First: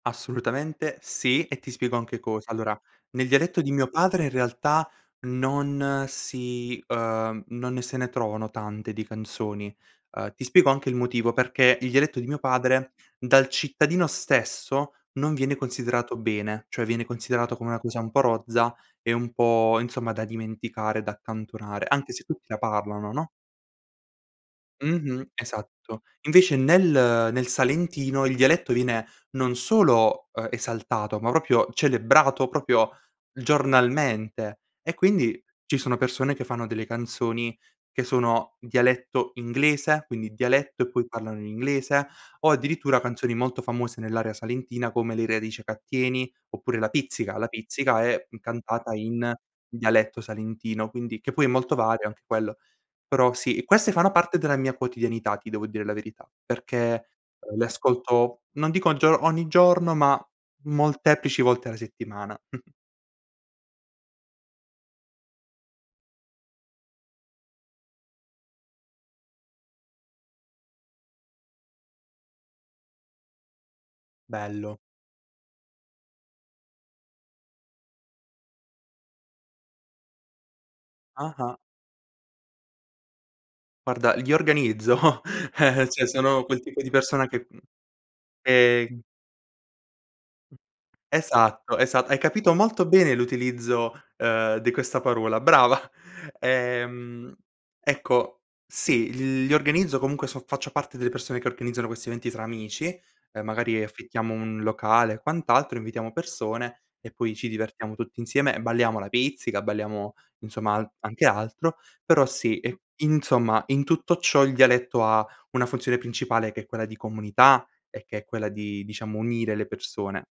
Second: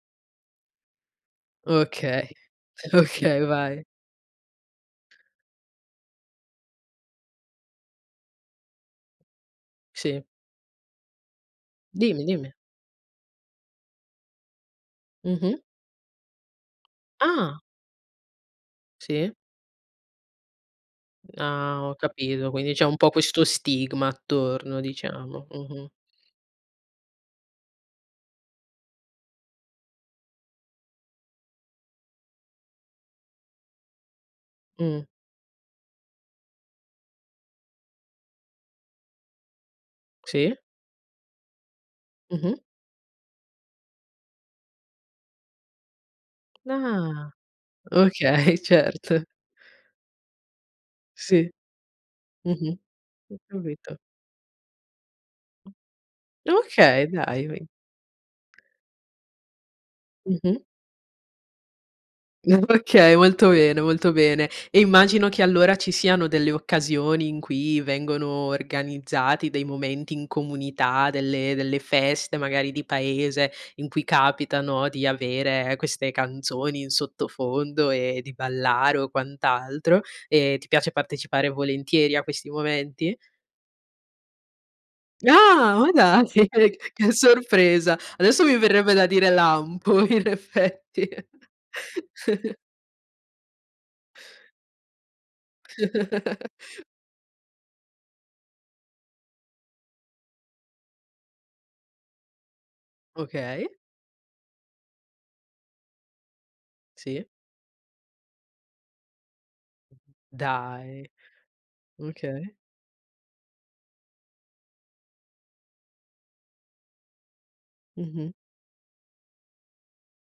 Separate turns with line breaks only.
Assolutamente sì, e ti spiego anche
Okay.
cosa: allora, nel
Okay,
dialetto di
vai.
mio padre in realtà non si ehm, non ne se ne trovano tante di canzoni.
Sì.
Ehm, ti spiego anche il motivo, perché il dialetto di
Dimmi,
mio
dimmi.
padre, dal cittadino stesso non viene
Mh-mh.
considerato bene, cioè viene considerato
Ah!
come una cosa un po' rozza e un
Sì?
po', insomma, da dimenticare, da
Ah,
accantonare,
ho
anche se tutti
capito,
la
quindi c'è un po'
parlano, no?
questo stigma attorno,
Mh-mh.
diciamo, mh-mh.
Esatto. Invece nel nel salentino, il dialetto viene non solo, ehm, esaltato, ma proprio celebrato, proprio giornalmente. E,
Mh.
quindi, ci sono persone che fanno delle canzoni che sono dialetto inglese, quindi
Sì?
dialetto e poi parlano in inglese, o
Mh-mh.
addirittura canzoni molto famose nell'area salentina come Le radici ca tieni
D
oppure la
ah!
pizzica. La pizzica è, mhmm,
Okay,
cantata
certo.
in dialetto salentino, quindi che poi è
Sì.
molto vario anche quello.
Mh-mh.
Però,
Ho
sì, queste
capito.
fanno parte della mia quotidianità, ti devo dire la verità,
Okay,
perché,
dai,
uhm,
vi
le ascolto non dico gio ogni giorno, ma
Mh-mh.
molteplici volte alla settimana.
Okay, molto bene, molto bene. E immagino che, allora, ci siano delle occasioni in cui vengono organizzati dei momenti in comunità, delle delle feste magari di paese in cui capita,
Bello.
no, di avere queste canzoni in sottofondo e di ballare o quant'altro. E ti piace partecipare
Ah-ah.
volentieri a questi momenti?
Guarda, li organizzo,
Ah! Ma
cioè
dai!
sono quel
che
tipo di
che
persona che mh,
sorpresa! Adesso mi verrebbe
ehm
da dire: "Lampo" in effetti.
Esatto, esa hai capito molto bene l'utilizzo, uhm, di questa parola, brava! Ehm, ecco, sì. L li organizzo comunque, so faccio parte delle persone che organizzano questi eventi tra amici, ehm,
Okay.
magari affittiamo un locale e quant'altro, invitiamo persone e
Sì?
poi ci divertiamo tutti insieme e balliamo la pizzica, balliamo insomma a
Dai!
anche altro. Però,
Okay.
sì, e, insomma, in tutto ciò, il dialetto ha una funzione principale che è quella di comunità e che è
Mh-mh.
quella di, diciamo, unire le persone.